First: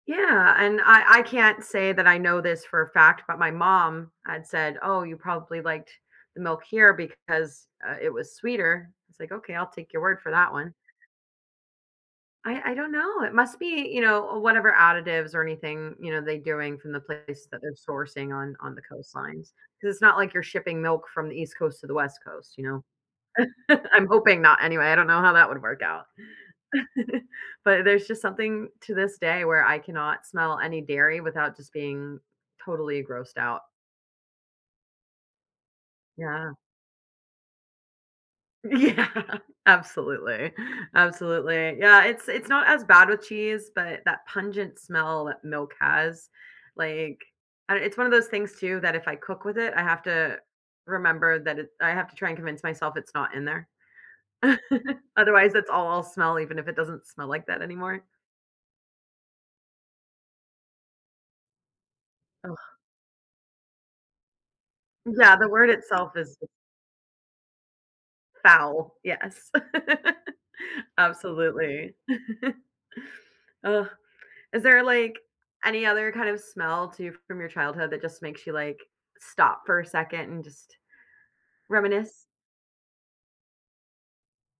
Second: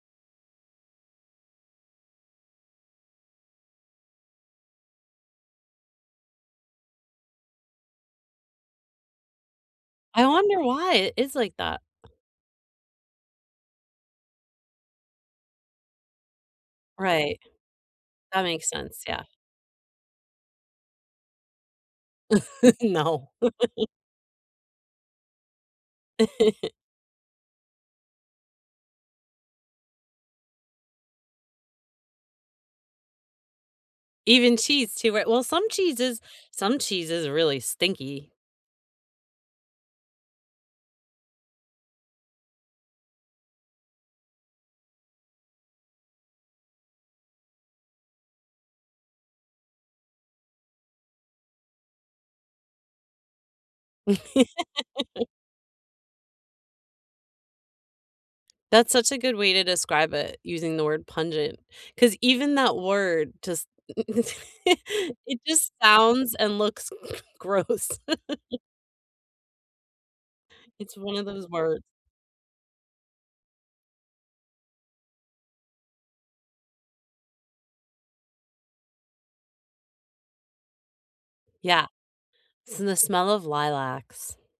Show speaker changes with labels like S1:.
S1: Yeah, and I I can't say that I know this for a fact, but my mom had said, "Oh, you probably liked the milk here because, uh, it was sweeter." It's like, "Okay, I'll take your word
S2: I
S1: for that
S2: wonder
S1: one."
S2: why it is like that.
S1: I I don't know, it must be, you know, whatever additives or anything, you know, they doing from the
S2: Right.
S1: place that they're sourcing
S2: That
S1: on
S2: makes
S1: on the
S2: sense, yeah.
S1: coastlines, 'cause it's not like you're shipping milk from the East Coast to the West Coast, you know.
S2: No.
S1: I'm hoping not anyway, I don't know how that would work out. But there's just something, to this day, where I cannot smell any dairy without just being totally grossed out.
S2: Even cheese too, right? Well, some cheese is
S1: Yeah.
S2: some cheese is really stinky.
S1: Yeah, absolutely, absolutely. Yeah, it's it's not as bad with cheese, but that pungent smell that milk has, like uh, it's one of those things too that if I cook with it, I have to remember that it I have to try and convince myself it's not in there. Otherwise, it's all I'll smell even if it doesn't smell like that anymore.
S2: That's such a good way to describe it, using the word pungent, 'cause even
S1: Oh.
S2: that word just n
S1: Yeah,
S2: it
S1: the word
S2: just
S1: itself
S2: sounds
S1: is
S2: and looks gross.
S1: Foul, yes.
S2: It's one of those words.
S1: Absolutely. Ugh, is there, like, any other kind of smell, too, from your childhood that just makes you, like, stop for a second and just
S2: Yeah.
S1: reminisce?
S2: S in the smell of lilacs.